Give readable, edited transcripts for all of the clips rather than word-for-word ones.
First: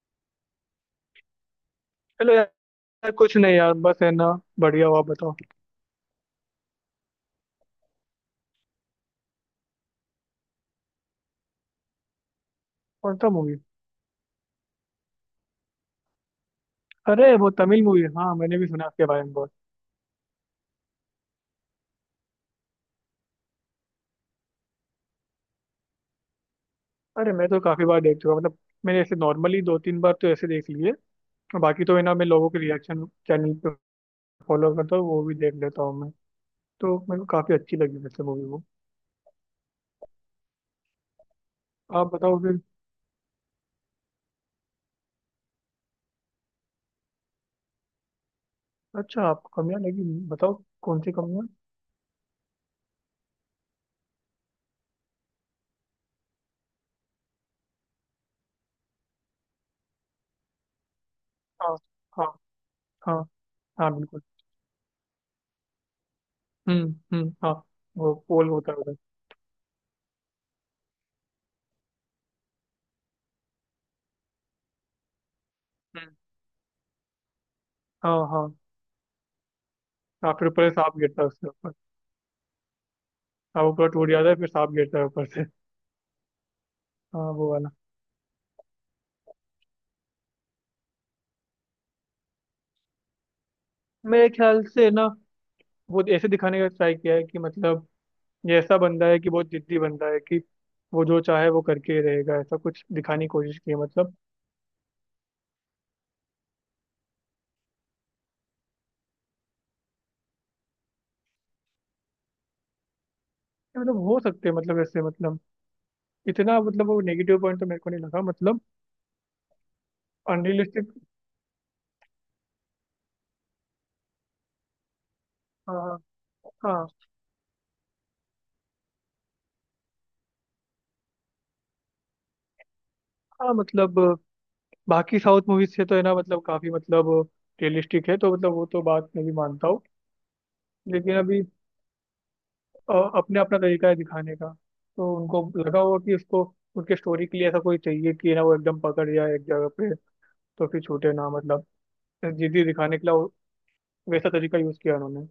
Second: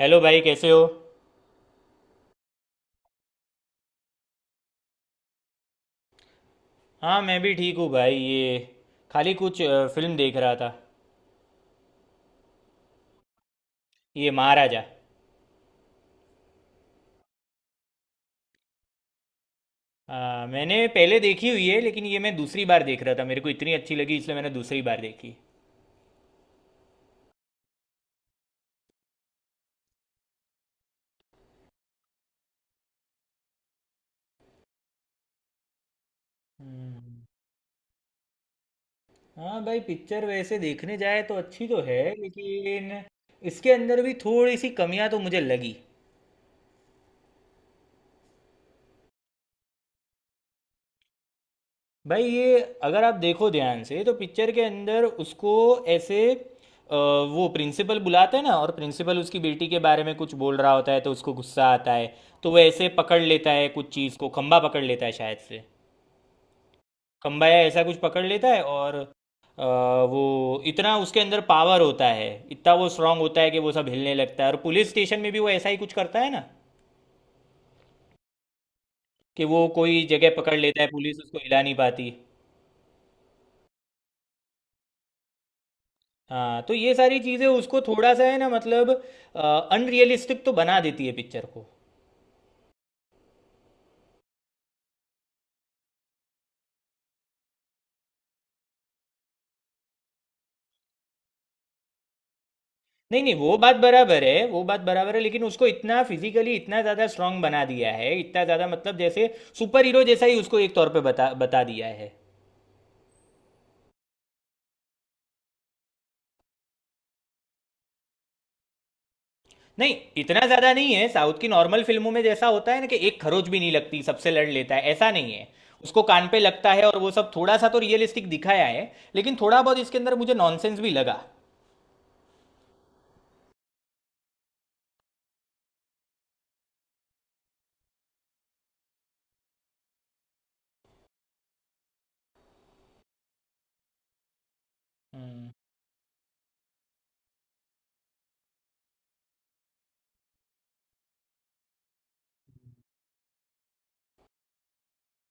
Hello भाई, कैसे हो। चलो यार। कुछ नहीं यार, बस है ना। बढ़िया हुआ, बताओ। हाँ, मैं भी ठीक हूँ भाई। ये खाली कुछ फिल्म देख रहा था। कौन सा मूवी? ये महाराजा। अरे वो तमिल मूवी, हाँ मैंने भी सुना उसके बारे में बहुत। मैंने पहले देखी हुई है, लेकिन ये मैं दूसरी बार देख रहा था। मेरे को इतनी अच्छी लगी इसलिए मैंने दूसरी बार देखी। अरे मैं तो काफी बार देख चुका हूँ, मतलब मैंने ऐसे नॉर्मली दो तीन बार तो ऐसे देख लिए। और बाकी तो है ना, मैं लोगों के रिएक्शन चैनल पे फॉलो करता हूँ, वो भी देख लेता हूँ मैं। तो मेरे हम्म। को काफी अच्छी लगी वैसे मूवी वो। हाँ भाई, पिक्चर वैसे देखने जाए तो अच्छी तो है, आप बताओ फिर। लेकिन इसके अंदर भी थोड़ी सी कमियां तो मुझे लगी। अच्छा, आपको कमियाँ लगी? बताओ कौन सी कमियाँ। भाई ये अगर आप देखो ध्यान से तो पिक्चर के अंदर उसको ऐसे वो प्रिंसिपल बुलाते हैं ना, और प्रिंसिपल उसकी बेटी के बारे में कुछ बोल रहा होता है तो उसको गुस्सा हाँ। आता है। हाँ। तो वो ऐसे पकड़ हाँ। लेता है कुछ हाँ चीज़ बिल्कुल। को, खंबा पकड़ लेता है शायद से। हम्म। खंबा हाँ। या ऐसा कुछ वो पकड़ लेता पोल है, होता है और उधर। वो इतना उसके अंदर पावर होता है, इतना वो स्ट्रांग होता है कि वो सब हिलने लगता है। और पुलिस स्टेशन में भी वो ऐसा ही कुछ हम्म, करता है ना, हाँ हाँ। कि वो कोई हाँ, जगह फिर पकड़ ऊपर से लेता है, सांप पुलिस गिरता है उसको उसके हिला ऊपर। नहीं पाती। हाँ, वो पूरा टूट जाता है, फिर सांप गिरता है ऊपर से। हाँ, तो ये सारी हाँ चीज़ें वो वाला। उसको थोड़ा सा है ना, मतलब अनरियलिस्टिक तो बना देती है पिक्चर को। मेरे ख्याल से ना, वो ऐसे दिखाने का ट्राई किया है कि मतलब ये ऐसा बंदा है कि बहुत जिद्दी बंदा है कि वो जो चाहे वो करके ही रहेगा, ऐसा कुछ नहीं दिखाने की नहीं, वो कोशिश की बात है मतलब। बराबर है, वो बात बराबर है, लेकिन उसको इतना फिजिकली इतना ज़्यादा स्ट्रांग बना दिया है, इतना ज़्यादा, मतलब जैसे सुपर हीरो जैसा ही उसको एक तौर पे बता बता दिया है। ये मतलब हो सकते हैं मतलब ऐसे मतलब इतना मतलब वो नेगेटिव पॉइंट तो मेरे को नहीं लगा मतलब नहीं, इतना ज़्यादा अनरियलिस्टिक। नहीं है। साउथ की नॉर्मल फिल्मों में जैसा होता है ना कि एक खरोच भी नहीं लगती, सबसे लड़ लेता है, ऐसा नहीं है। हाँ हाँ। उसको कान पे लगता है, हाँ, और वो सब थोड़ा सा तो रियलिस्टिक दिखाया है, लेकिन थोड़ा बहुत इसके अंदर मुझे नॉनसेंस भी लगा। हाँ, मतलब बाकी साउथ मूवीज से तो है ना मतलब काफी मतलब रियलिस्टिक है तो मतलब वो तो बात मैं भी मानता हूँ। लेकिन अभी अपने अपना तरीका है दिखाने का। तो उनको हम्म, लगा होगा कि उसको उनके स्टोरी के लिए ऐसा कोई चाहिए कि ना वो एकदम पकड़ जाए एक जगह पे, तो फिर छूटे ना मतलब। जिद्दी दिखाने के लिए वैसा तरीका यूज किया उन्होंने।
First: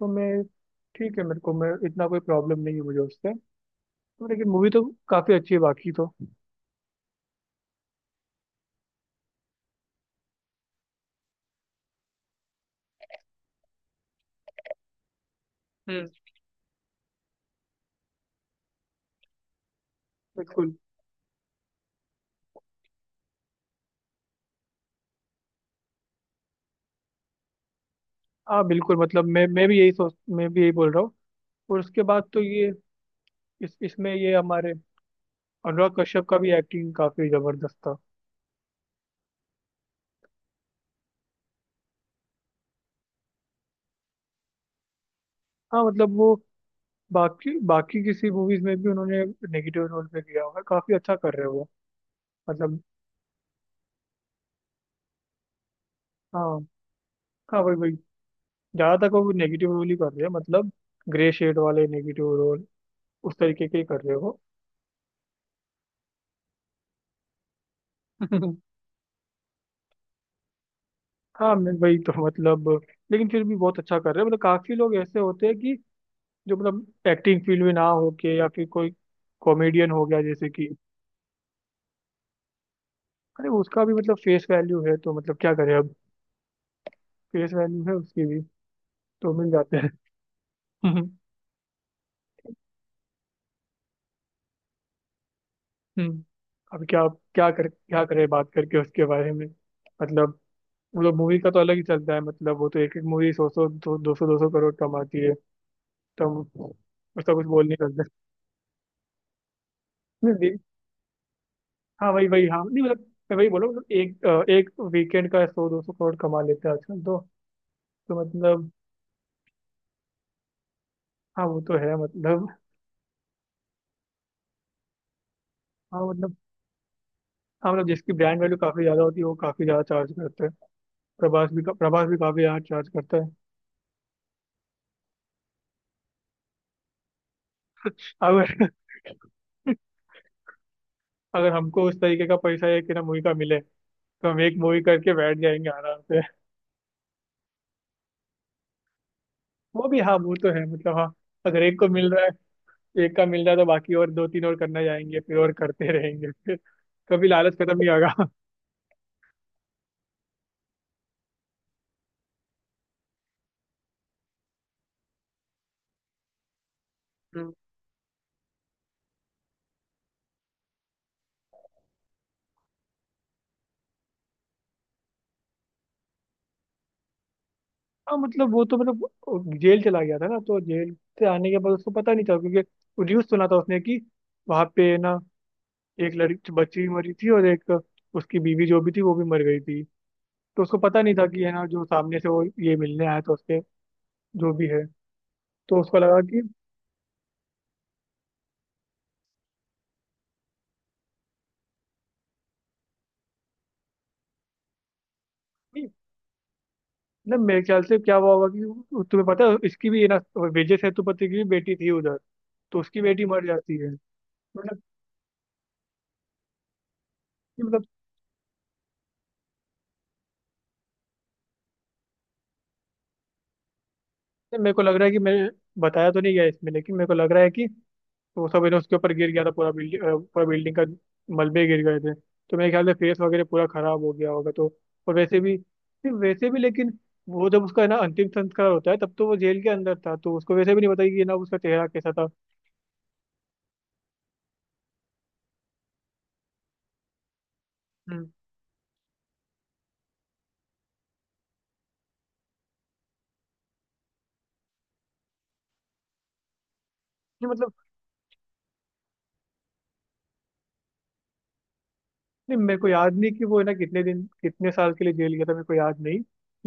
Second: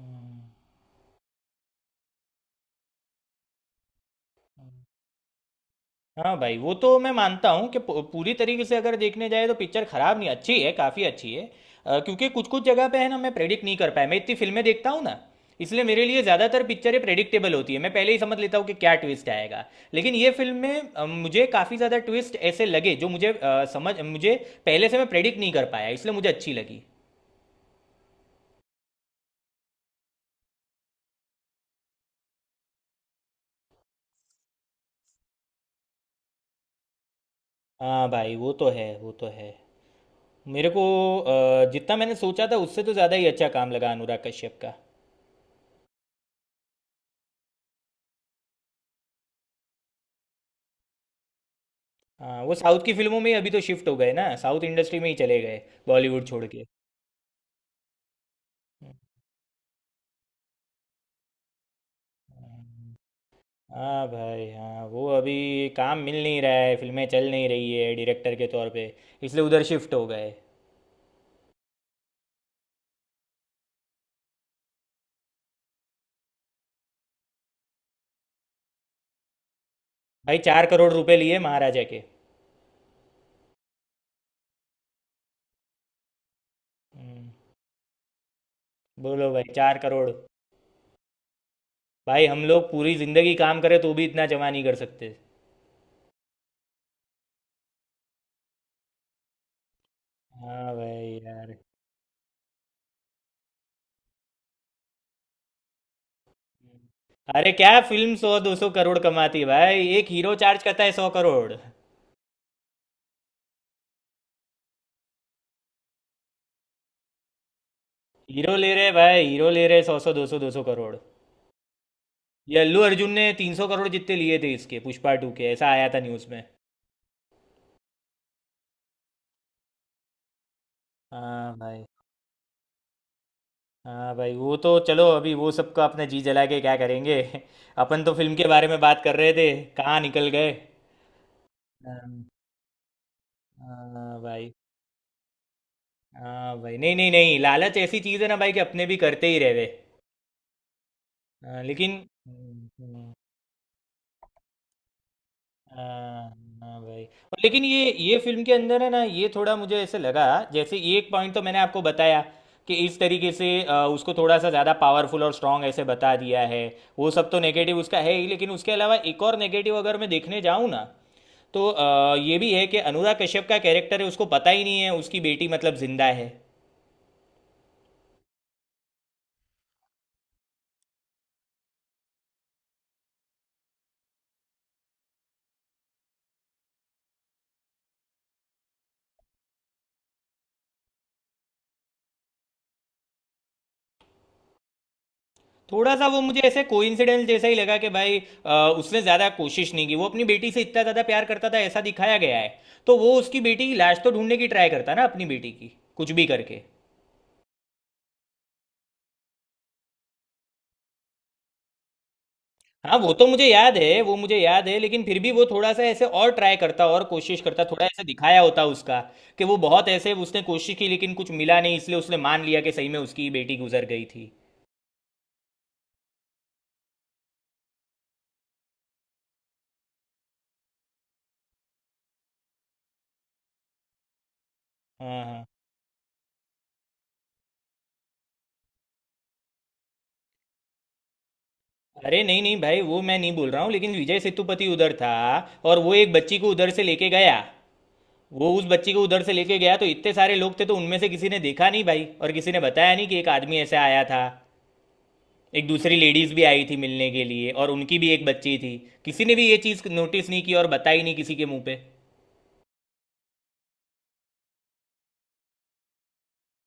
तो मैं ठीक है, मेरे को, मैं इतना कोई प्रॉब्लम नहीं है मुझे उससे। तो लेकिन मूवी तो काफी अच्छी है बाकी तो। हाँ भाई, वो तो मैं मानता हूँ कि पूरी तरीके से अगर देखने जाए तो पिक्चर खराब नहीं, अच्छी है, काफ़ी अच्छी है। क्योंकि कुछ कुछ जगह पे है ना, मैं प्रेडिक्ट नहीं कर पाया। मैं इतनी फिल्में देखता हूँ ना, इसलिए मेरे हम्म। लिए ज़्यादातर पिक्चरें प्रेडिक्टेबल होती है। मैं पहले ही समझ लेता हूँ कि क्या ट्विस्ट आएगा, लेकिन ये फिल्म बिल्कुल। में मुझे काफ़ी ज़्यादा ट्विस्ट ऐसे लगे जो मुझे समझ, मुझे पहले से मैं प्रेडिक्ट नहीं कर पाया, इसलिए मुझे अच्छी लगी। हाँ बिल्कुल मतलब मैं भी यही सोच मैं भी यही बोल रहा हूँ। और उसके बाद तो ये इस इसमें ये हमारे अनुराग कश्यप का भी एक्टिंग काफी जबरदस्त था। हाँ भाई, वो तो है, वो तो है। मेरे को जितना मैंने सोचा था उससे तो ज़्यादा ही अच्छा काम लगा अनुराग कश्यप का। हाँ मतलब वो बाकी बाकी किसी मूवीज में भी उन्होंने नेगेटिव रोल पे किया हुआ है, काफी अच्छा कर रहे हैं वो। हाँ, वो मतलब। साउथ की फिल्मों में ही अभी तो शिफ्ट हो गए ना, साउथ इंडस्ट्री में ही चले गए, बॉलीवुड छोड़ हाँ के। हाँ, वही वही, ज्यादातर को नेगेटिव रोल ही कर रहे हैं मतलब ग्रे शेड वाले नेगेटिव रोल, उस तरीके के ही कर हाँ रहे हो। भाई, हाँ वो अभी काम मिल नहीं रहा है, फिल्में चल नहीं रही है डायरेक्टर के तौर पे, इसलिए उधर शिफ्ट हो गए। हाँ, मैं वही तो मतलब लेकिन फिर भी बहुत अच्छा कर रहे हैं मतलब। काफी लोग ऐसे होते हैं कि जो मतलब एक्टिंग फील्ड में ना हो के या फिर कोई कॉमेडियन हो गया भाई जैसे चार कि, करोड़ रुपए लिए महाराजा के। अरे, उसका भी मतलब फेस वैल्यू है, तो मतलब क्या करें अब। हम्म, फेस वैल्यू है उसकी भी। बोलो तो मिल भाई, चार जाते करोड़ हैं। भाई हम लोग पूरी जिंदगी काम करें तो भी इतना जमा नहीं कर सकते। हम्म। अब क्या, क्या कर क्या करे बात करके उसके बारे में मतलब। हाँ वो लोग भाई मूवी का यार। तो अलग ही चलता है मतलब वो तो एक एक मूवी सौ सौ, दो दो सौ, दो सौ करोड़ कमाती है। तो हम उसका कुछ अरे क्या बोल नहीं सकते। फिल्म सौ दो सौ करोड़ कमाती है भाई। एक हीरो नहीं, नहीं, चार्ज करता है 100 करोड़। हाँ वही वही, हाँ, नहीं मतलब मैं वही बोलो मतलब एक वीकेंड का सौ दो सौ करोड़ कमा लेते हैं आजकल तो हीरो ले मतलब। रहे भाई, हीरो ले रहे सौ सौ दो सौ दो सौ करोड़। हाँ वो तो है मतलब। ये अल्लू अर्जुन ने 300 करोड़ जितने लिए थे इसके पुष्पा टू के, ऐसा आया था हाँ न्यूज़ मतलब। में। हाँ मतलब जिसकी ब्रांड वैल्यू काफी ज्यादा होती है वो काफी ज्यादा चार्ज करते हैं। प्रभास हाँ भी भाई। प्रभास भी काफी ज्यादा चार्ज करता है। हाँ भाई, वो तो चलो, अभी वो सबका अपने जी जला के क्या करेंगे। अपन तो फिल्म के बारे अगर में बात कर रहे थे, कहाँ निकल गए। अगर हमको उस हाँ। तरीके का पैसा एक ना मूवी का मिले हाँ तो हम भाई। एक मूवी करके बैठ जाएंगे आराम से। हाँ भाई, नहीं नहीं नहीं, लालच ऐसी चीज़ है ना भाई, कि अपने भी करते ही रहे। वो भी, हाँ वो तो है मतलब। हाँ, हाँ, अगर एक को लेकिन। मिल रहा हम्म, है हम्म। एक का मिल रहा है तो बाकी और दो तीन और करना जाएंगे फिर और करते हाँ। रहेंगे फिर। हाँ भाई, कभी और लालच लेकिन खत्म नहीं ये होगा। फिल्म के अंदर है ना, ये थोड़ा मुझे ऐसे लगा, जैसे ये एक पॉइंट तो मैंने आपको बताया, कि इस तरीके से उसको थोड़ा सा ज़्यादा पावरफुल और स्ट्रांग ऐसे बता दिया है। वो सब तो हम्म। नेगेटिव उसका है ही, लेकिन उसके अलावा एक और नेगेटिव अगर मैं देखने जाऊँ ना, तो ये भी है कि अनुराग कश्यप का कैरेक्टर है, उसको पता ही नहीं है उसकी बेटी मतलब जिंदा है। हाँ मतलब वो तो मतलब वो जेल चला गया था ना, तो जेल से आने के बाद उसको पता नहीं था क्योंकि न्यूज सुना था उसने कि वहां पे ना एक लड़की बच्ची भी मरी थी और एक उसकी बीवी जो भी थी वो भी मर गई थी। तो उसको पता नहीं था कि है ना जो सामने से वो ये मिलने आया था उसके, जो भी है, तो थोड़ा उसको सा लगा वो मुझे ऐसे कोइंसिडेंस जैसा ही लगा कि भाई उसने ज़्यादा कोशिश नहीं की। वो अपनी बेटी से इतना ज़्यादा प्यार करता था ऐसा दिखाया गया है, तो वो उसकी बेटी की लाश तो ढूंढने की ट्राई करता ना, अपनी बेटी की, कि कुछ भी करके। ना, मेरे ख्याल से क्या हुआ होगा कि तुम्हें पता है इसकी भी ये ना विजय सेतुपति की भी बेटी थी उधर, तो हाँ उसकी वो बेटी तो मुझे मर याद जाती है है, वो मुझे याद है, मतलब। लेकिन फिर भी वो थोड़ा सा ऐसे और ट्राई करता, और कोशिश कि करता, थोड़ा मतलब ऐसे दिखाया होता उसका, कि वो बहुत ऐसे उसने कोशिश की लेकिन कुछ मिला नहीं, इसलिए उसने मान लिया कि सही में उसकी बेटी गुजर गई थी। मेरे को लग रहा है कि मैंने बताया तो नहीं गया इसमें लेकिन मेरे को लग रहा है कि वो सब है ना उसके ऊपर गिर गया था पूरा बिल्डिंग, पूरा बिल्डिंग का मलबे गिर गए थे, तो मेरे ख्याल से फेस वगैरह पूरा खराब हो गया होगा तो। और हाँ वैसे हाँ। भी, सिर्फ वैसे भी, लेकिन वो जब उसका है ना अंतिम संस्कार होता है तब तो वो जेल के अंदर था, तो उसको वैसे भी नहीं पता कि ये ना उसका चेहरा कैसा अरे था। नहीं नहीं भाई, वो मैं नहीं बोल रहा हूँ, लेकिन विजय सेतुपति उधर था और वो एक बच्ची को उधर से लेके गया। हम्म। वो उस बच्ची को उधर से लेके गया, तो इतने सारे लोग थे तो उनमें से किसी ने देखा नहीं भाई, और किसी ने बताया नहीं कि एक आदमी ऐसे आया था। एक दूसरी लेडीज भी आई थी मिलने के ये लिए, और मतलब उनकी भी एक बच्ची थी। किसी ने भी ये चीज़ नोटिस नहीं की और बताई नहीं किसी के मुंह पे। नहीं, मेरे को याद नहीं कि वो है ना कितने दिन कितने साल के लिए जेल गया था, मेरे को याद नहीं।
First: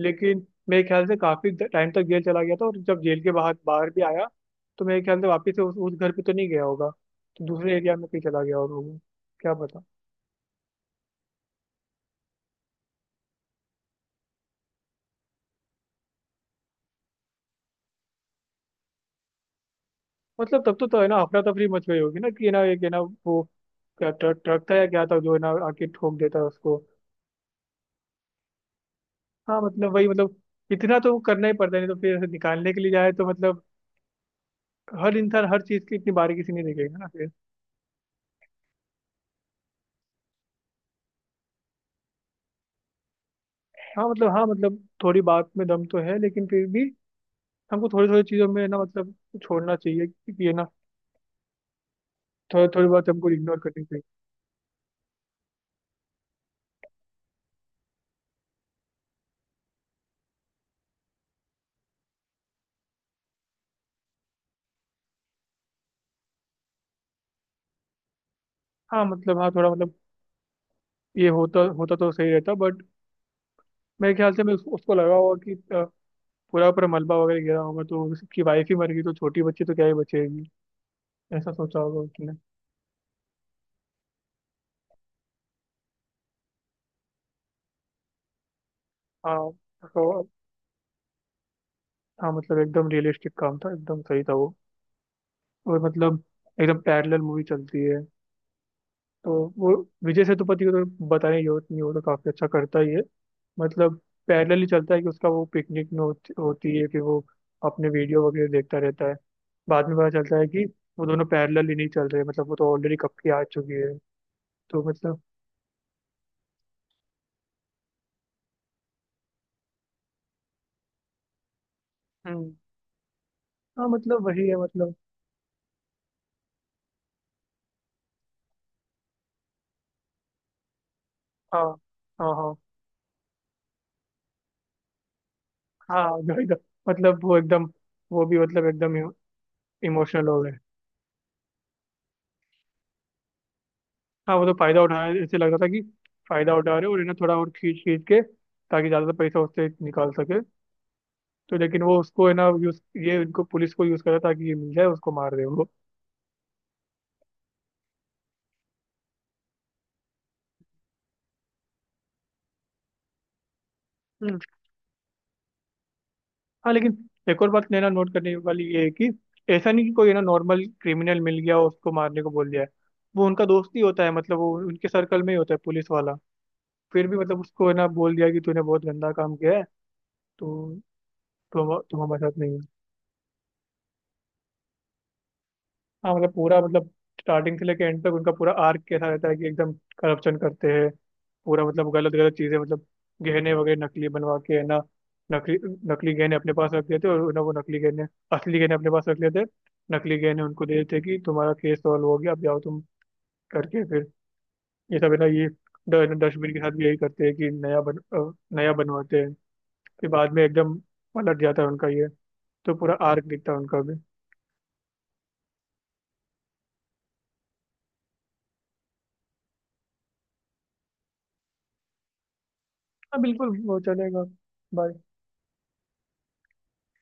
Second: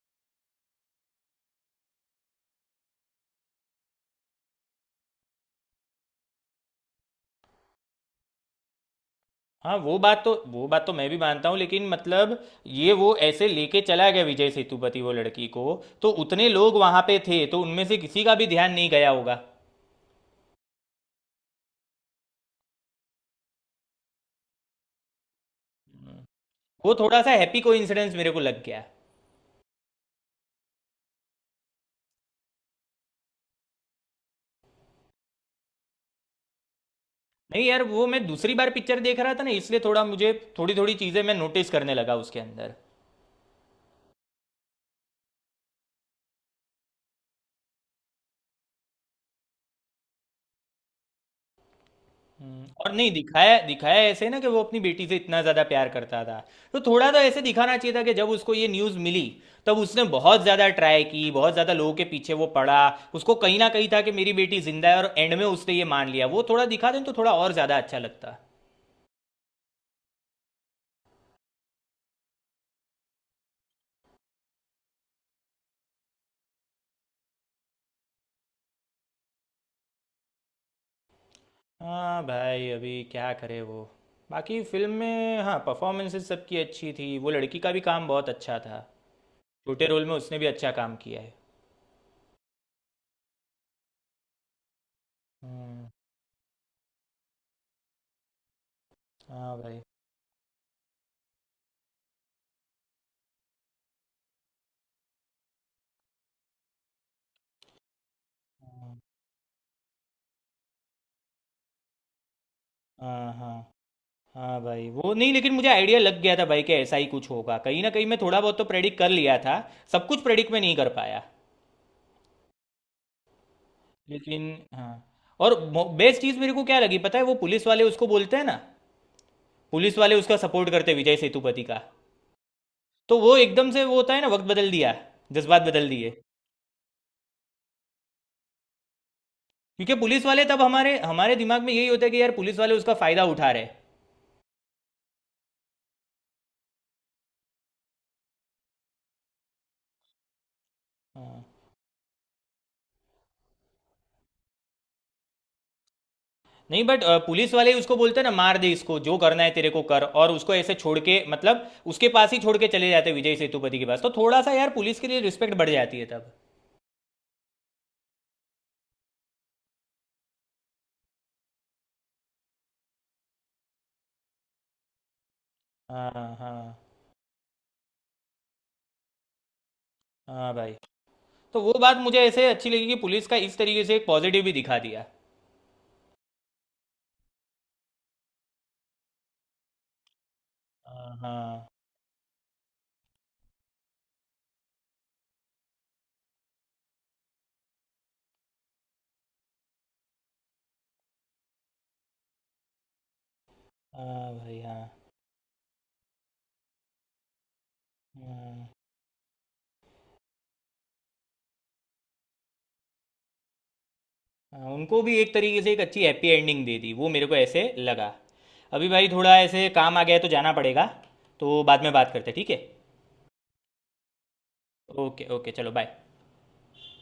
लेकिन मेरे ख्याल से काफी टाइम तक जेल चला गया था और जब जेल के बाहर बाहर भी आया, तो मेरे ख्याल से वापस से उस घर पे तो नहीं गया होगा, तो दूसरे एरिया में कहीं चला गया होगा वो। क्या हाँ पता। वो बात तो, वो बात तो मैं भी मानता हूँ, लेकिन मतलब ये वो ऐसे लेके चला गया विजय सेतुपति वो लड़की को, तो उतने लोग वहाँ पे थे तो उनमें से किसी का भी ध्यान नहीं गया होगा। मतलब तब तो है ना अफरा तफरी मच गई होगी ना कि है ना एक है ना वो, क्या ट्रक ट्रक था या क्या था जो है ना आके ठोक देता है उसको। वो थोड़ा सा हैप्पी कोइंसिडेंस मेरे को लग गया। हाँ मतलब वही मतलब इतना तो करना ही पड़ता है, नहीं तो फिर ऐसे निकालने के लिए जाए तो मतलब हर इंसान हर चीज की इतनी बारीकी से नहीं देखेगा ना। नहीं यार, वो मैं दूसरी बार पिक्चर देख रहा था ना, इसलिए थोड़ा मुझे थोड़ी थोड़ी चीजें मैं नोटिस करने लगा उसके अंदर। हाँ मतलब, हाँ मतलब थोड़ी बात में दम तो है लेकिन फिर भी हमको थोड़ी थोड़ी चीज़ों में ना मतलब छोड़ना चाहिए कि ये ना, थोड़ी थोड़ी और बात नहीं हमको दिखाया, इग्नोर करनी दिखाया चाहिए। ऐसे ना कि वो अपनी बेटी से इतना ज्यादा प्यार करता था, तो थोड़ा तो ऐसे दिखाना चाहिए था कि जब उसको ये न्यूज मिली, तब उसने बहुत ज्यादा ट्राई की, बहुत ज्यादा लोगों के पीछे वो पड़ा। उसको कहीं ना कहीं था कि मेरी बेटी जिंदा है, और एंड में उसने ये मान लिया, वो थोड़ा दिखा दें तो थोड़ा और ज्यादा अच्छा लगता। हाँ मतलब, हाँ थोड़ा मतलब ये होता होता तो सही रहता, बट मेरे ख्याल से मैं उसको लगा होगा कि पूरा पूरा मलबा वगैरह गिरा होगा तो उसकी वाइफ ही मर गई तो छोटी बच्ची तो क्या ही बचेगी, ऐसा सोचा होगा हाँ उसने। भाई, अभी क्या करे वो। बाकी फिल्म में हाँ, परफॉर्मेंसेस सबकी अच्छी थी। वो लड़की का भी काम बहुत अच्छा था, हाँ छोटे रोल में तो। उसने भी अच्छा काम किया है। हाँ मतलब एकदम रियलिस्टिक काम था, एकदम सही था वो। और हम्म। मतलब एकदम पैरेलल मूवी चलती है तो हाँ वो भाई। विजय सेतुपति को तो बताने की जरूरत नहीं, वो तो काफ़ी अच्छा करता ही है मतलब। पैरेलल ही चलता है कि उसका वो पिकनिक में होती है कि वो अपने वीडियो वगैरह देखता हाँ रहता है। बाद में पता चलता है कि वो दोनों पैरेलल ही नहीं चल रहे, मतलब वो तो ऑलरेडी कब की हाँ। आ हाँ। चुकी है। हाँ भाई, तो वो मतलब नहीं, लेकिन मुझे आइडिया लग गया था भाई कि ऐसा ही कुछ होगा कहीं ना कहीं, मैं थोड़ा बहुत तो प्रेडिक्ट कर लिया था, सब कुछ प्रेडिक्ट में नहीं कर पाया। हम्म। हाँ मतलब वही लेकिन है हाँ, मतलब। और बेस्ट चीज़ मेरे को क्या लगी पता है, वो पुलिस वाले उसको बोलते हैं ना, पुलिस वाले उसका सपोर्ट करते हैं विजय सेतुपति हाँ का। हाँ हाँ। तो वो एकदम से वो होता है ना, वक्त बदल दिया, जज्बात बदल हाँ दिए। जो एकदम, मतलब वो एकदम, वो भी मतलब एकदम क्योंकि पुलिस इमोशनल हो वाले गए। तब हमारे हमारे दिमाग में यही होता है कि यार पुलिस वाले उसका फायदा उठा रहे हाँ वो तो फायदा उठा रहे ऐसे लग रहा था कि फायदा उठा रहे और है ना थोड़ा और खींच खींच के, ताकि ज्यादा पैसा उससे निकाल सके। हैं। तो लेकिन वो उसको है ना यूज ये इनको पुलिस को यूज करा ताकि ये मिल जाए उसको मार दे। नहीं बट पुलिस वाले ही उसको बोलते हैं ना मार दे इसको, जो करना है तेरे को कर, और उसको ऐसे छोड़ के, मतलब उसके पास ही छोड़ के चले जाते हैं विजय सेतुपति के पास, तो हम्म। थोड़ा सा यार पुलिस के लिए रिस्पेक्ट बढ़ जाती है तब। हाँ लेकिन एक और बात लेना नोट करने वाली ये है कि ऐसा नहीं कि कोई है ना नॉर्मल क्रिमिनल मिल गया और उसको मारने को बोल दिया है, वो उनका दोस्त ही होता है मतलब वो उनके सर्कल में ही होता है पुलिस हाँ वाला, हाँ। फिर भी मतलब उसको है ना बोल दिया कि तूने बहुत गंदा काम किया है, हाँ तो भाई, तो वो तुम बात तुम मुझे हमारे साथ ऐसे नहीं अच्छी हो। लगी कि पुलिस का इस तरीके से एक पॉजिटिव भी दिखा दिया। हाँ मतलब पूरा मतलब स्टार्टिंग से लेके एंड तक उनका पूरा आर्क कैसा रहता है कि एकदम करप्शन करते हैं, हाँ पूरा हाँ। मतलब गलत गलत चीजें मतलब गहने वगैरह नकली बनवा के है ना, नकली, नकली गहने अपने पास रख लेते और ना वो नकली गहने, असली गहने अपने पास रख लेते, नकली गहने उनको दे देते कि तुम्हारा केस सॉल्व हो गया अब जाओ तुम, करके फिर हाँ भाई। हाँ ये सब है ना, ये डस्टबिन के साथ भी यही करते हैं कि हाँ। नया बनवाते हैं, फिर बाद में एकदम पलट जाता है उनका ये तो पूरा आर्क दिखता है उनका भी। हाँ, उनको भी एक तरीके से एक अच्छी हैप्पी एंडिंग दे दी, वो मेरे को ऐसे लगा। अभी भाई थोड़ा ऐसे काम आ गया है, तो जाना पड़ेगा। तो बाद में बात करते हैं, ठीक है। हाँ बिल्कुल वो चलेगा। Bye. ओके ओके, चलो बाय।